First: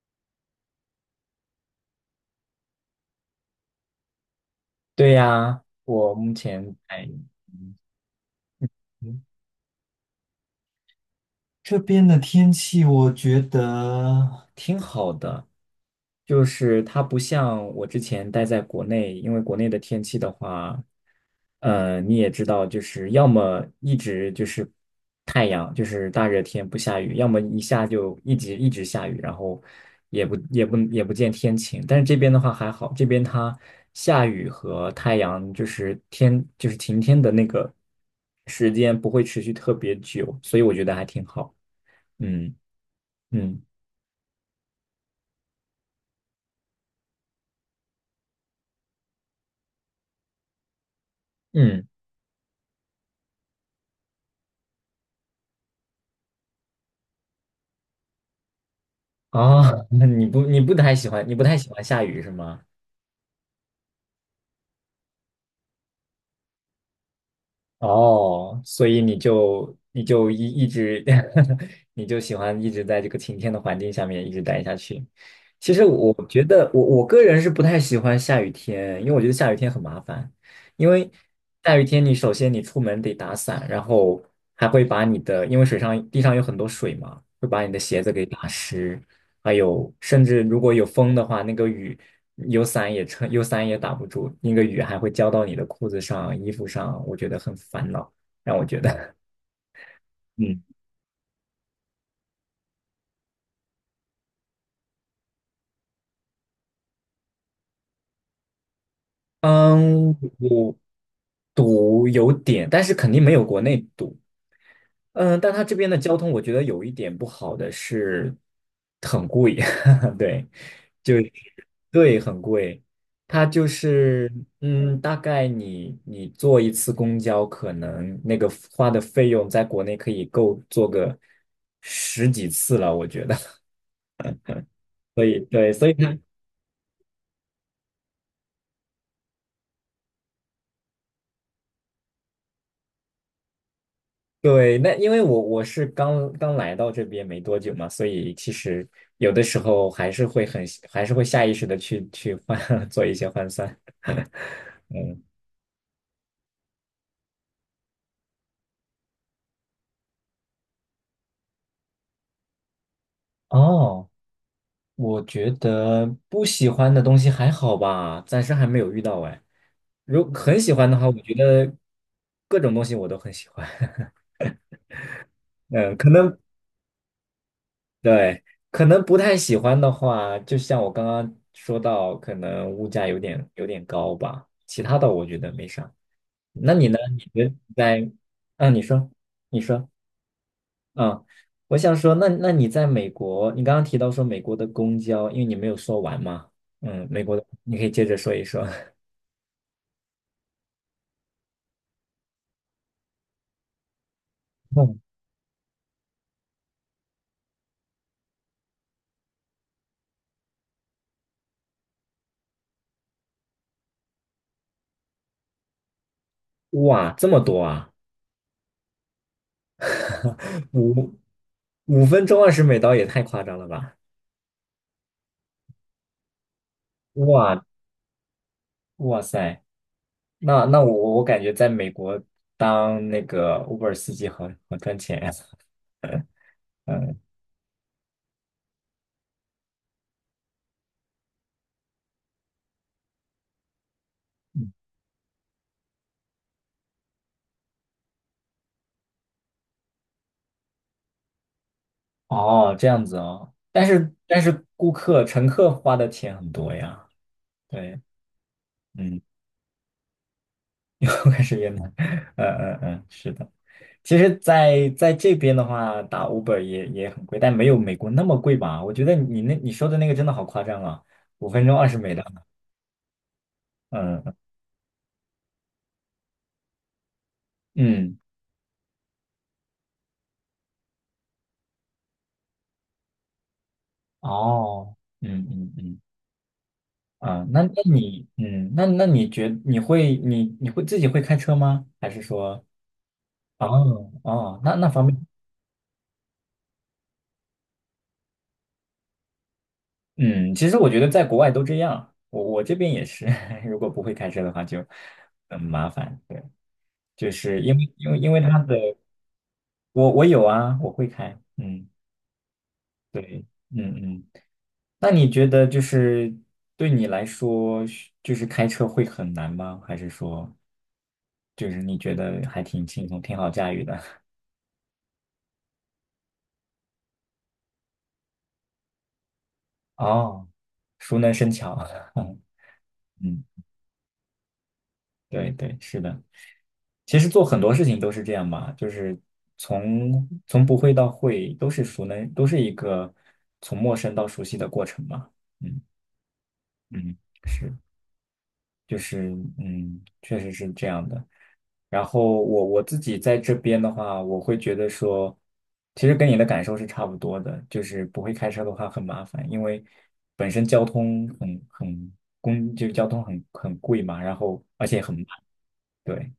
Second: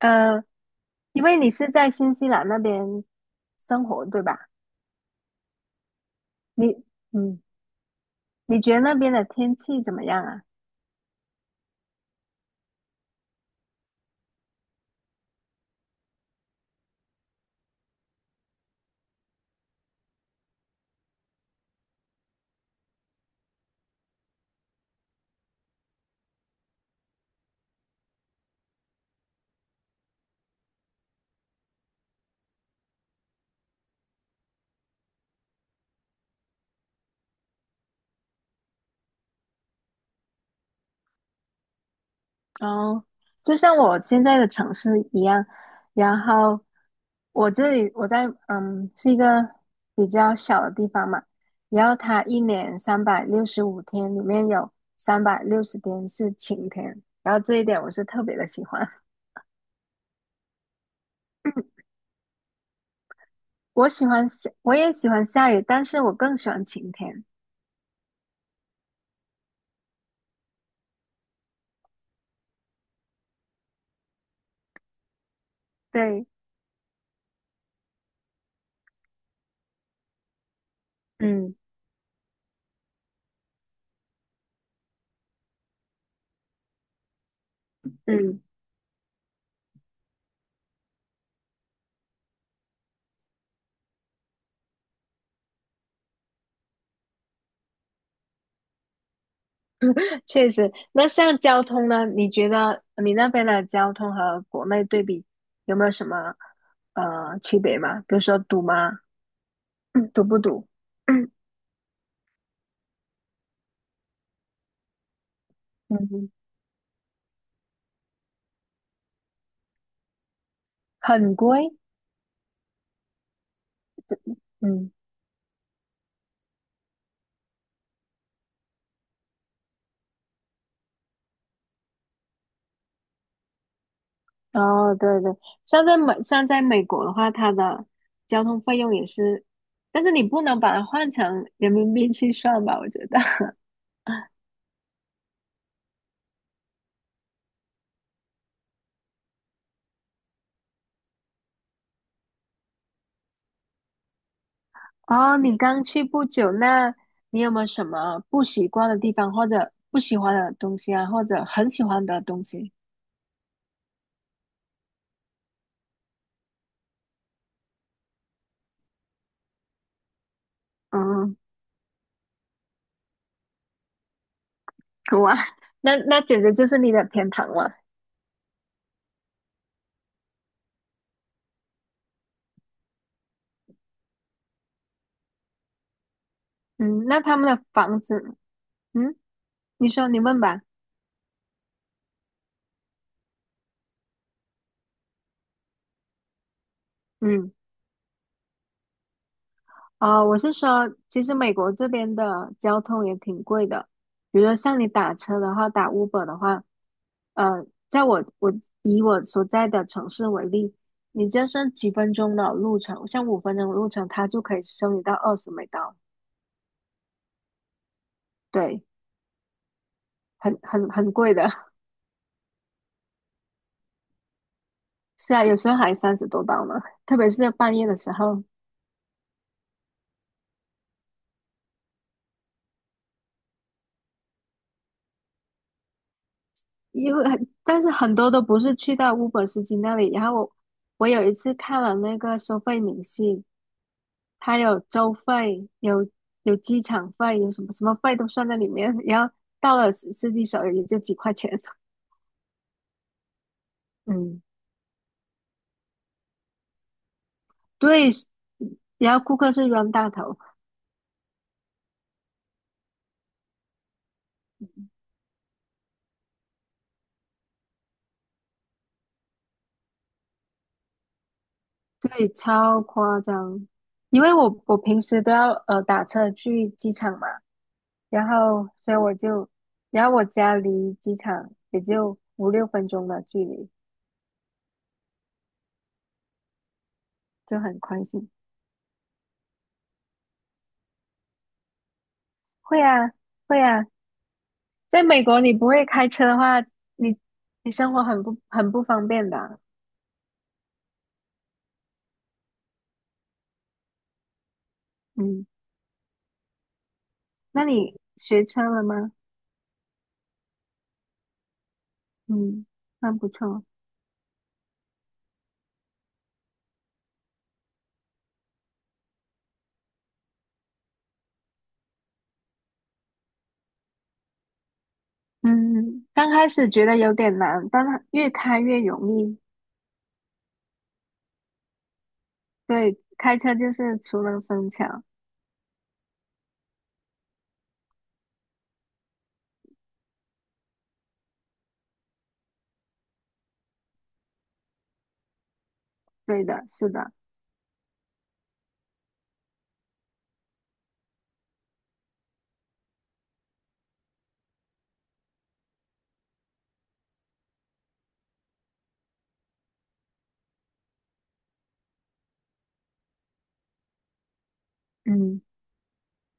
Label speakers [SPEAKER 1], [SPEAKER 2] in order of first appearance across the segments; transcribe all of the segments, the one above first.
[SPEAKER 1] 呃，因为你是在新西兰那边生活，对吧？
[SPEAKER 2] 对呀，我目前
[SPEAKER 1] 你，
[SPEAKER 2] 在，
[SPEAKER 1] 嗯，
[SPEAKER 2] 嗯，
[SPEAKER 1] 你觉得那边的天气怎么样啊？
[SPEAKER 2] 这边的天气我觉得挺好的，就是它不像我之前待在国内，因为国内的天气的话，你也知道，就是要么一直就是太阳，就是大热天不下雨，要么一下就一直一直下雨，然后也不见天晴。但是这边的话还好，这边它下雨和太阳就是天就是晴天的那个时间不会持续特别久，所以我觉得还挺好。嗯
[SPEAKER 1] 哦，就
[SPEAKER 2] 嗯
[SPEAKER 1] 像我现在的城市一样，然后我这里我在嗯是一个比较小的地方嘛，
[SPEAKER 2] 嗯，
[SPEAKER 1] 然后它一年365天里面有三百六十天是晴天，然后这一点我是特别的喜欢。
[SPEAKER 2] 啊，那你不太喜欢下雨是吗？
[SPEAKER 1] 我喜欢下，我也喜欢下雨，但是我更喜欢晴天。
[SPEAKER 2] 哦，所以你就一直 你就喜欢一直在这个晴天的环境下面一直待下去。其实我
[SPEAKER 1] 对，
[SPEAKER 2] 觉得我个人是不太喜欢下雨天，因为我觉得下雨天很麻烦。因为
[SPEAKER 1] 嗯
[SPEAKER 2] 下雨天你首先你出门得打伞，然后还会把你的因为水上地上有很多水嘛，会把你的鞋子给
[SPEAKER 1] 嗯。
[SPEAKER 2] 打湿。还有甚至如果有风的话，那个雨有伞也打不住，那个雨还会浇到你的裤子上、衣服上，我觉得很烦恼，让我觉得，
[SPEAKER 1] 确
[SPEAKER 2] 嗯
[SPEAKER 1] 实。那像交通呢？你觉得你那边的交通和国内对比有没有什么区别吗？比如说堵吗？
[SPEAKER 2] 嗯，
[SPEAKER 1] 嗯堵不堵？
[SPEAKER 2] 我
[SPEAKER 1] 嗯
[SPEAKER 2] 堵有点，但是肯定没有国内堵，嗯，但它这边的交
[SPEAKER 1] 嗯，
[SPEAKER 2] 通我觉得有一点不好的是很贵，对。就
[SPEAKER 1] 很贵。
[SPEAKER 2] 对，很贵。它就是，
[SPEAKER 1] 嗯，
[SPEAKER 2] 大概你坐一次公交，可能那个花的费用在国内可以够坐个10几次了，我觉得。
[SPEAKER 1] 哦，对
[SPEAKER 2] 所
[SPEAKER 1] 对，
[SPEAKER 2] 以对，所以呢
[SPEAKER 1] 像在美国的话，它的交通费用也是，但是你不能把它换成人民币去算吧？我觉得。
[SPEAKER 2] 对，那因为我是刚刚来到这边没多久嘛，所以其实有的时候还是会下意识的去换 做一些换算。嗯，
[SPEAKER 1] 哦，你刚去不久，那你有没有什么不习惯的地方，或者不喜欢的东西啊，或者很喜欢的东西？
[SPEAKER 2] 哦。我觉得不喜欢的东西还好吧，暂时还没有遇到哎。很喜欢的话，我觉
[SPEAKER 1] 嗯，
[SPEAKER 2] 得各种东西我都很喜欢。
[SPEAKER 1] 哇，
[SPEAKER 2] 嗯，
[SPEAKER 1] 那那简直就是你的天堂了。
[SPEAKER 2] 对，可能不太喜欢的话，就像我刚刚说到，可能物价有点高吧。其他的我觉得没啥。那你呢？
[SPEAKER 1] 嗯，
[SPEAKER 2] 你
[SPEAKER 1] 那他们
[SPEAKER 2] 觉得
[SPEAKER 1] 的房
[SPEAKER 2] 在
[SPEAKER 1] 子，
[SPEAKER 2] 啊？你说，
[SPEAKER 1] 嗯，
[SPEAKER 2] 你
[SPEAKER 1] 你
[SPEAKER 2] 说，
[SPEAKER 1] 说你问吧。
[SPEAKER 2] 嗯，我想说，那你在美国，你刚刚提到说美国的公交，因为你没有说完嘛，美国的，
[SPEAKER 1] 嗯，
[SPEAKER 2] 你可以接着说一说。
[SPEAKER 1] 哦，我是说，其实美国这边的交通也挺贵的，比如说像你 打车的话，打 Uber 的话，呃，在我我以我所在的城市为例，你就算几分钟的路程，像5分钟的路程，它就可以收你到20美刀，
[SPEAKER 2] 哇，这么多啊！
[SPEAKER 1] 对，很
[SPEAKER 2] 五
[SPEAKER 1] 贵的。
[SPEAKER 2] 五分钟二十美刀也太夸张了吧！
[SPEAKER 1] 是啊，有时候还30多刀呢，特别是
[SPEAKER 2] 哇
[SPEAKER 1] 半夜的时候。
[SPEAKER 2] 哇塞，那我感觉在美国当那个 Uber 司机好好赚钱呀。
[SPEAKER 1] 因
[SPEAKER 2] 嗯，
[SPEAKER 1] 为很但是很多都不是去到 Uber 司机那里。然后我有一次看了那个收费明细，它有州费，有机场费，有什么什么费都算在里面。然后到了司机手里也就几块钱。
[SPEAKER 2] 哦，这样子哦。但 是但
[SPEAKER 1] 嗯，
[SPEAKER 2] 是顾客乘客花的钱很多呀。对，
[SPEAKER 1] 对，然
[SPEAKER 2] 嗯，
[SPEAKER 1] 后顾客是冤大头，
[SPEAKER 2] 我开始越南。嗯嗯嗯，是的。其实在这边的话，打 Uber 也很贵，但没有美国那么贵吧？我觉得你说的那个真的好夸张啊！五分钟二十美刀，
[SPEAKER 1] 对，超夸张。因
[SPEAKER 2] 嗯
[SPEAKER 1] 为我平时都要打车去机场嘛，
[SPEAKER 2] 嗯，
[SPEAKER 1] 然后所以我就，然后我家离机场也就5、6分钟的距离，
[SPEAKER 2] 哦，嗯嗯嗯，啊，
[SPEAKER 1] 就
[SPEAKER 2] 那那
[SPEAKER 1] 很宽
[SPEAKER 2] 你，
[SPEAKER 1] 心。
[SPEAKER 2] 那那你觉你会你你会自己会开车吗？还是说，
[SPEAKER 1] 会啊，会啊，
[SPEAKER 2] 哦哦，那
[SPEAKER 1] 在
[SPEAKER 2] 方面，
[SPEAKER 1] 美国你不会开车的话，你你生活很不方便的啊
[SPEAKER 2] 嗯，其实我觉得在国外都这样，我这边也是，如果不会开车的话就
[SPEAKER 1] 嗯，
[SPEAKER 2] 很麻烦，对，就是
[SPEAKER 1] 那
[SPEAKER 2] 因为
[SPEAKER 1] 你
[SPEAKER 2] 因为因为
[SPEAKER 1] 学
[SPEAKER 2] 他
[SPEAKER 1] 车
[SPEAKER 2] 的，
[SPEAKER 1] 了吗？
[SPEAKER 2] 我有啊，我会开，嗯，
[SPEAKER 1] 嗯，那不
[SPEAKER 2] 对，
[SPEAKER 1] 错。
[SPEAKER 2] 嗯嗯，那你觉得就是对你来说，就是开车会很难吗？还是说？就是你觉得还挺轻松，挺好驾驭的。
[SPEAKER 1] 嗯，刚开始觉得有点难，但它越开越容易。
[SPEAKER 2] 哦 熟能生巧。
[SPEAKER 1] 对，开
[SPEAKER 2] 嗯，
[SPEAKER 1] 车就是熟能生巧。
[SPEAKER 2] 对对，是的。其实做很多事情都是这样吧，就是从不会到会，都是一个从陌生到熟悉的过程嘛。嗯
[SPEAKER 1] 对的，是的。
[SPEAKER 2] 嗯，是，就是确实是这样的。然后我自己在这边的话，我会觉得说，其实跟你的感受是差不多的，就是不会开车的话很麻烦，因为本身交通很很公，就是交通很贵嘛，然后而且很慢，
[SPEAKER 1] 嗯。
[SPEAKER 2] 对，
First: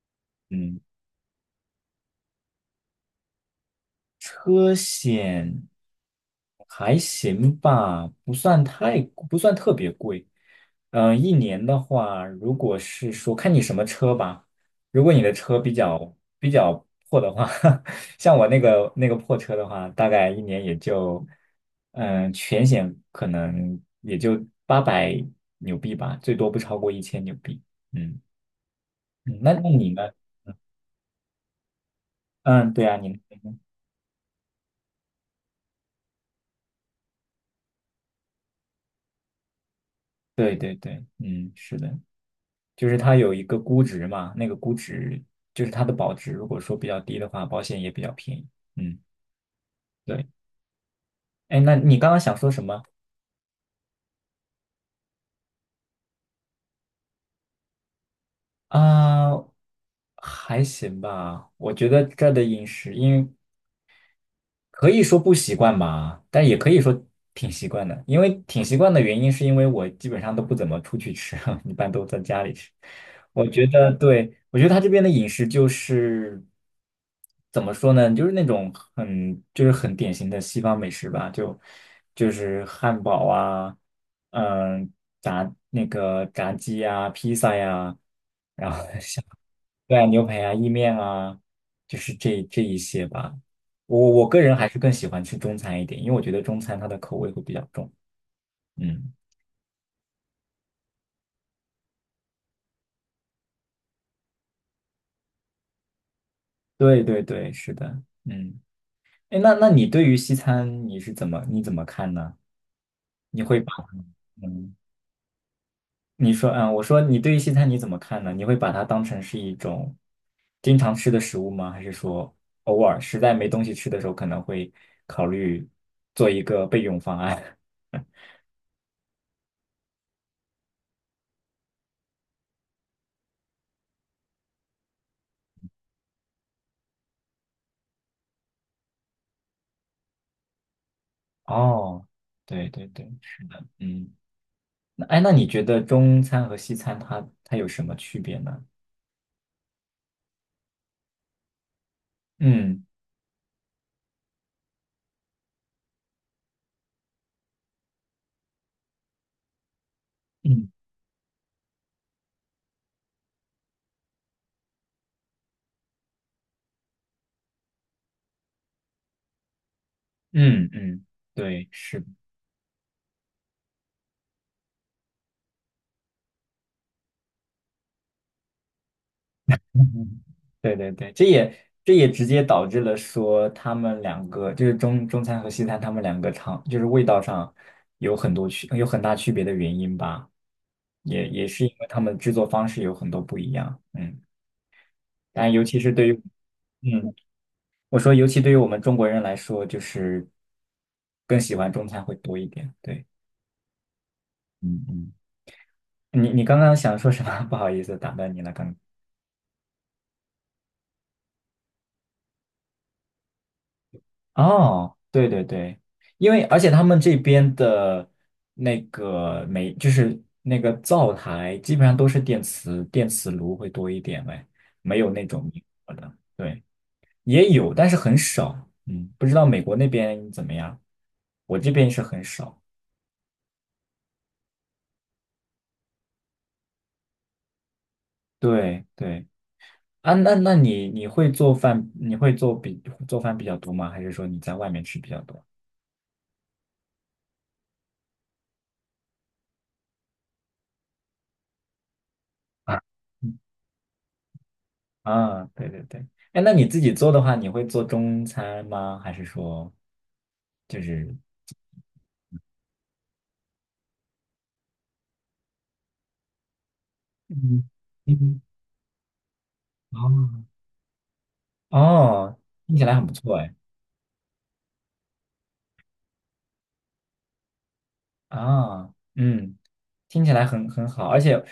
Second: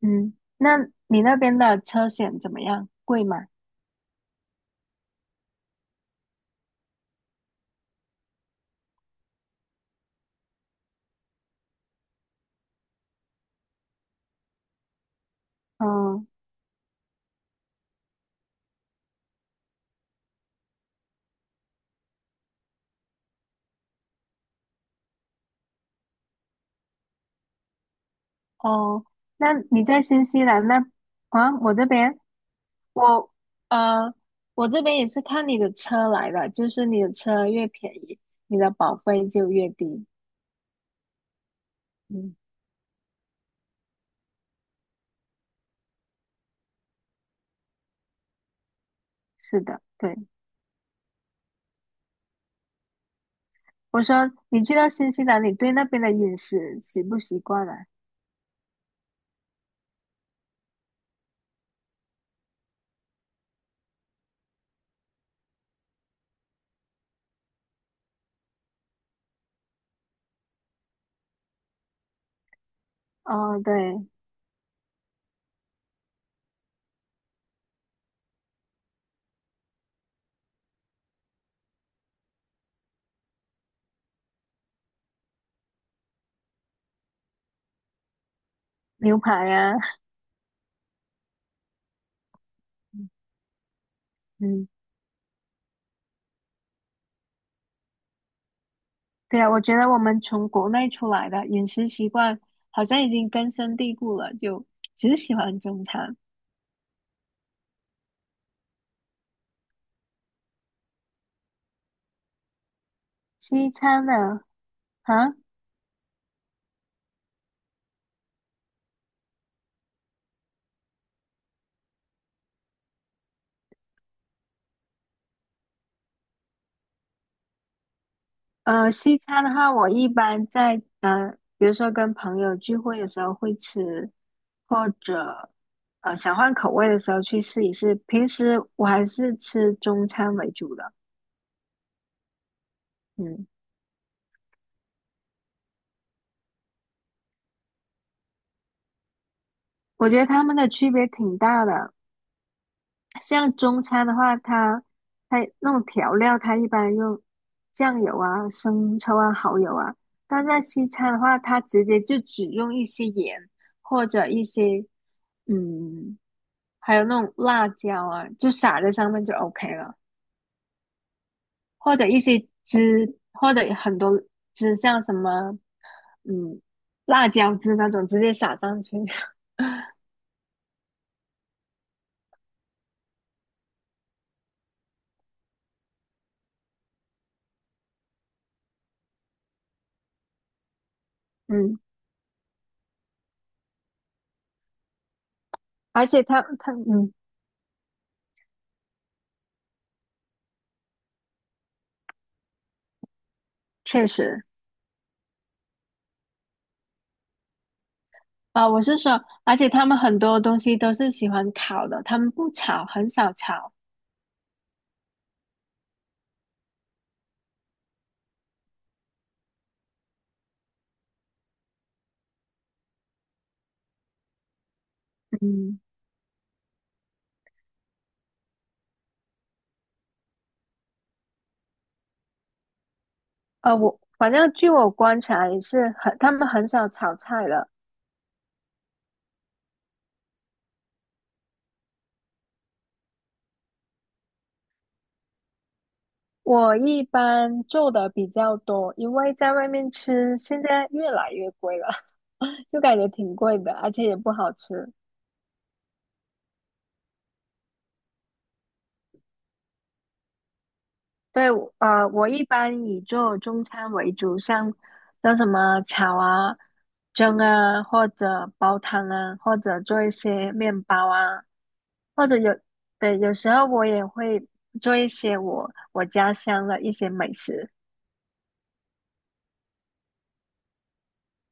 [SPEAKER 1] 嗯，那
[SPEAKER 2] 嗯。
[SPEAKER 1] 你那边的车险怎么样？贵吗？
[SPEAKER 2] 车险还行吧，不算特别贵。嗯、一年的话，如果是说看你什么车吧，如果你的车比较
[SPEAKER 1] 嗯，
[SPEAKER 2] 比较破的话，像我那个破车的话，大概一年也就，全险可能也就800纽币吧，最多不超过1000纽币。嗯
[SPEAKER 1] 哦，
[SPEAKER 2] 嗯那
[SPEAKER 1] 那
[SPEAKER 2] 那
[SPEAKER 1] 你
[SPEAKER 2] 你
[SPEAKER 1] 在
[SPEAKER 2] 呢？
[SPEAKER 1] 新西兰那啊？我这边
[SPEAKER 2] 嗯，对啊，
[SPEAKER 1] 我呃，我这边也是看你的车来的，就是你的车越便宜，你的保费就越低。
[SPEAKER 2] 对对对，嗯，是的。
[SPEAKER 1] 嗯，
[SPEAKER 2] 就是它有一个估值嘛，那个估值就是它的保值，如果说比较低的话，保险也比较便宜。嗯，
[SPEAKER 1] 是的，对。
[SPEAKER 2] 对。哎，那你刚刚想说什么
[SPEAKER 1] 我说你去到新西兰，你对那边的饮食习不习惯啊？
[SPEAKER 2] 啊？还行吧，我觉得这儿的饮食，因为可以说不习惯吧，但也可以说挺习惯的。因为挺习惯的原因，是因为我基本上都不怎么出去吃，一般都在家里吃。我
[SPEAKER 1] 哦，
[SPEAKER 2] 觉
[SPEAKER 1] 对，
[SPEAKER 2] 得，对，我觉得他这边的饮食就是怎么说呢，就是那种很就是很典型的西方美食吧，就是汉堡啊，嗯，炸那个炸鸡呀、披萨呀、然后
[SPEAKER 1] 牛
[SPEAKER 2] 像。
[SPEAKER 1] 排呀、
[SPEAKER 2] 对啊，牛排啊，意面啊，就是这一些 吧。我个人
[SPEAKER 1] 嗯
[SPEAKER 2] 还是更喜欢吃中餐一点，因为我觉得中餐它的口味会比较重。嗯，
[SPEAKER 1] 对啊，我觉得我们从国内出来的饮食习惯好像已经根深蒂固了，就只喜欢中餐。
[SPEAKER 2] 对对对，是的。嗯，哎，那你对于西餐你怎么看呢？你会
[SPEAKER 1] 西
[SPEAKER 2] 把
[SPEAKER 1] 餐的
[SPEAKER 2] 嗯，
[SPEAKER 1] 啊，
[SPEAKER 2] 你说啊，我说你对于西餐你怎么看呢？你会把它当成是一种经常吃的食物吗？还是说偶尔实在没东西吃的时候，可能会考虑做一个备用方案？
[SPEAKER 1] 西餐的话，我一般在比如说跟朋友聚会的时候会吃，或者想换口味的时候去试一试。平时我还是吃中餐为主的，
[SPEAKER 2] 哦，对对对。
[SPEAKER 1] 嗯，
[SPEAKER 2] 嗯。那哎，那你觉得中餐和西餐它有什么区别呢？
[SPEAKER 1] 我觉得他们的区别挺大的。
[SPEAKER 2] 嗯
[SPEAKER 1] 像中餐的话，它那种调料，它一般用酱油啊、生抽啊、蚝油啊。但在
[SPEAKER 2] 嗯
[SPEAKER 1] 西餐的话，它直接就只用一些盐或者一些嗯，还有那种辣椒啊，就撒在上面就 OK 了，
[SPEAKER 2] 嗯嗯，对，
[SPEAKER 1] 或
[SPEAKER 2] 是的
[SPEAKER 1] 者一些汁，或者很多汁，像什么嗯辣椒汁那种，直接撒上去。
[SPEAKER 2] 对对对，这也直接导致了说他们两个就是中餐和西餐，他们两个就是味道上有很大区别的原因吧，也是因
[SPEAKER 1] 嗯，
[SPEAKER 2] 为他们制作方式有很多不一样，嗯，但尤其是
[SPEAKER 1] 而
[SPEAKER 2] 对于
[SPEAKER 1] 且它它嗯，
[SPEAKER 2] 嗯，我说尤其对于我们中国人来说，就是更喜欢中餐会多一点，对，
[SPEAKER 1] 确实。
[SPEAKER 2] 嗯嗯。你刚刚想说什么？不好意思，打断你了。
[SPEAKER 1] 啊、我是说，而且他们很多东西都是喜欢烤的，他们不炒，很少炒。
[SPEAKER 2] 哦，对对对，因为而且他们这边的那个煤，就是那个灶台，基本上都是电磁炉会多一点呗，没有那种明
[SPEAKER 1] 嗯，
[SPEAKER 2] 火的。对，也有，但是很少。嗯，不知道美国那边怎么样，我这边是很少。
[SPEAKER 1] 我反正据我观察也是很，他们很少炒菜的。
[SPEAKER 2] 对对啊，那你会做饭？你会做比做饭比较多吗？还是说你在外面吃比较多？
[SPEAKER 1] 我一般做的比较多，因为在外面吃现在越来越贵了，
[SPEAKER 2] 啊？
[SPEAKER 1] 就感觉挺贵的，而且也不好吃。
[SPEAKER 2] 啊，对对对，哎，那你自己做的话，你会做中餐吗？还是说就是
[SPEAKER 1] 对，我我一般以做中餐为主，像像什么炒啊、蒸
[SPEAKER 2] 嗯
[SPEAKER 1] 啊，或
[SPEAKER 2] 嗯，
[SPEAKER 1] 者煲汤啊，或者做一
[SPEAKER 2] 哦，
[SPEAKER 1] 些面包啊，或
[SPEAKER 2] 哦，
[SPEAKER 1] 者有，
[SPEAKER 2] 听起来很不
[SPEAKER 1] 对，有
[SPEAKER 2] 错
[SPEAKER 1] 时
[SPEAKER 2] 哎
[SPEAKER 1] 候我也会做一些我家乡的一些美食，
[SPEAKER 2] 啊，嗯，听起来很好，而且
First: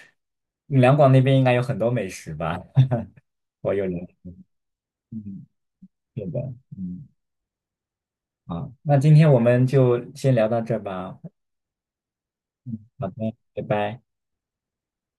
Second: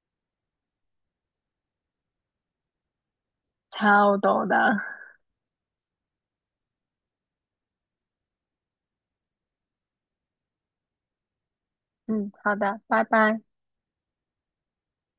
[SPEAKER 2] 两广那边应该有很多美食吧？我有了，
[SPEAKER 1] 超多的。
[SPEAKER 2] 嗯，对的，嗯，好，那今天我们就先聊到这儿吧，
[SPEAKER 1] 嗯，好
[SPEAKER 2] 嗯，
[SPEAKER 1] 的，拜
[SPEAKER 2] 好的，
[SPEAKER 1] 拜。
[SPEAKER 2] 拜拜。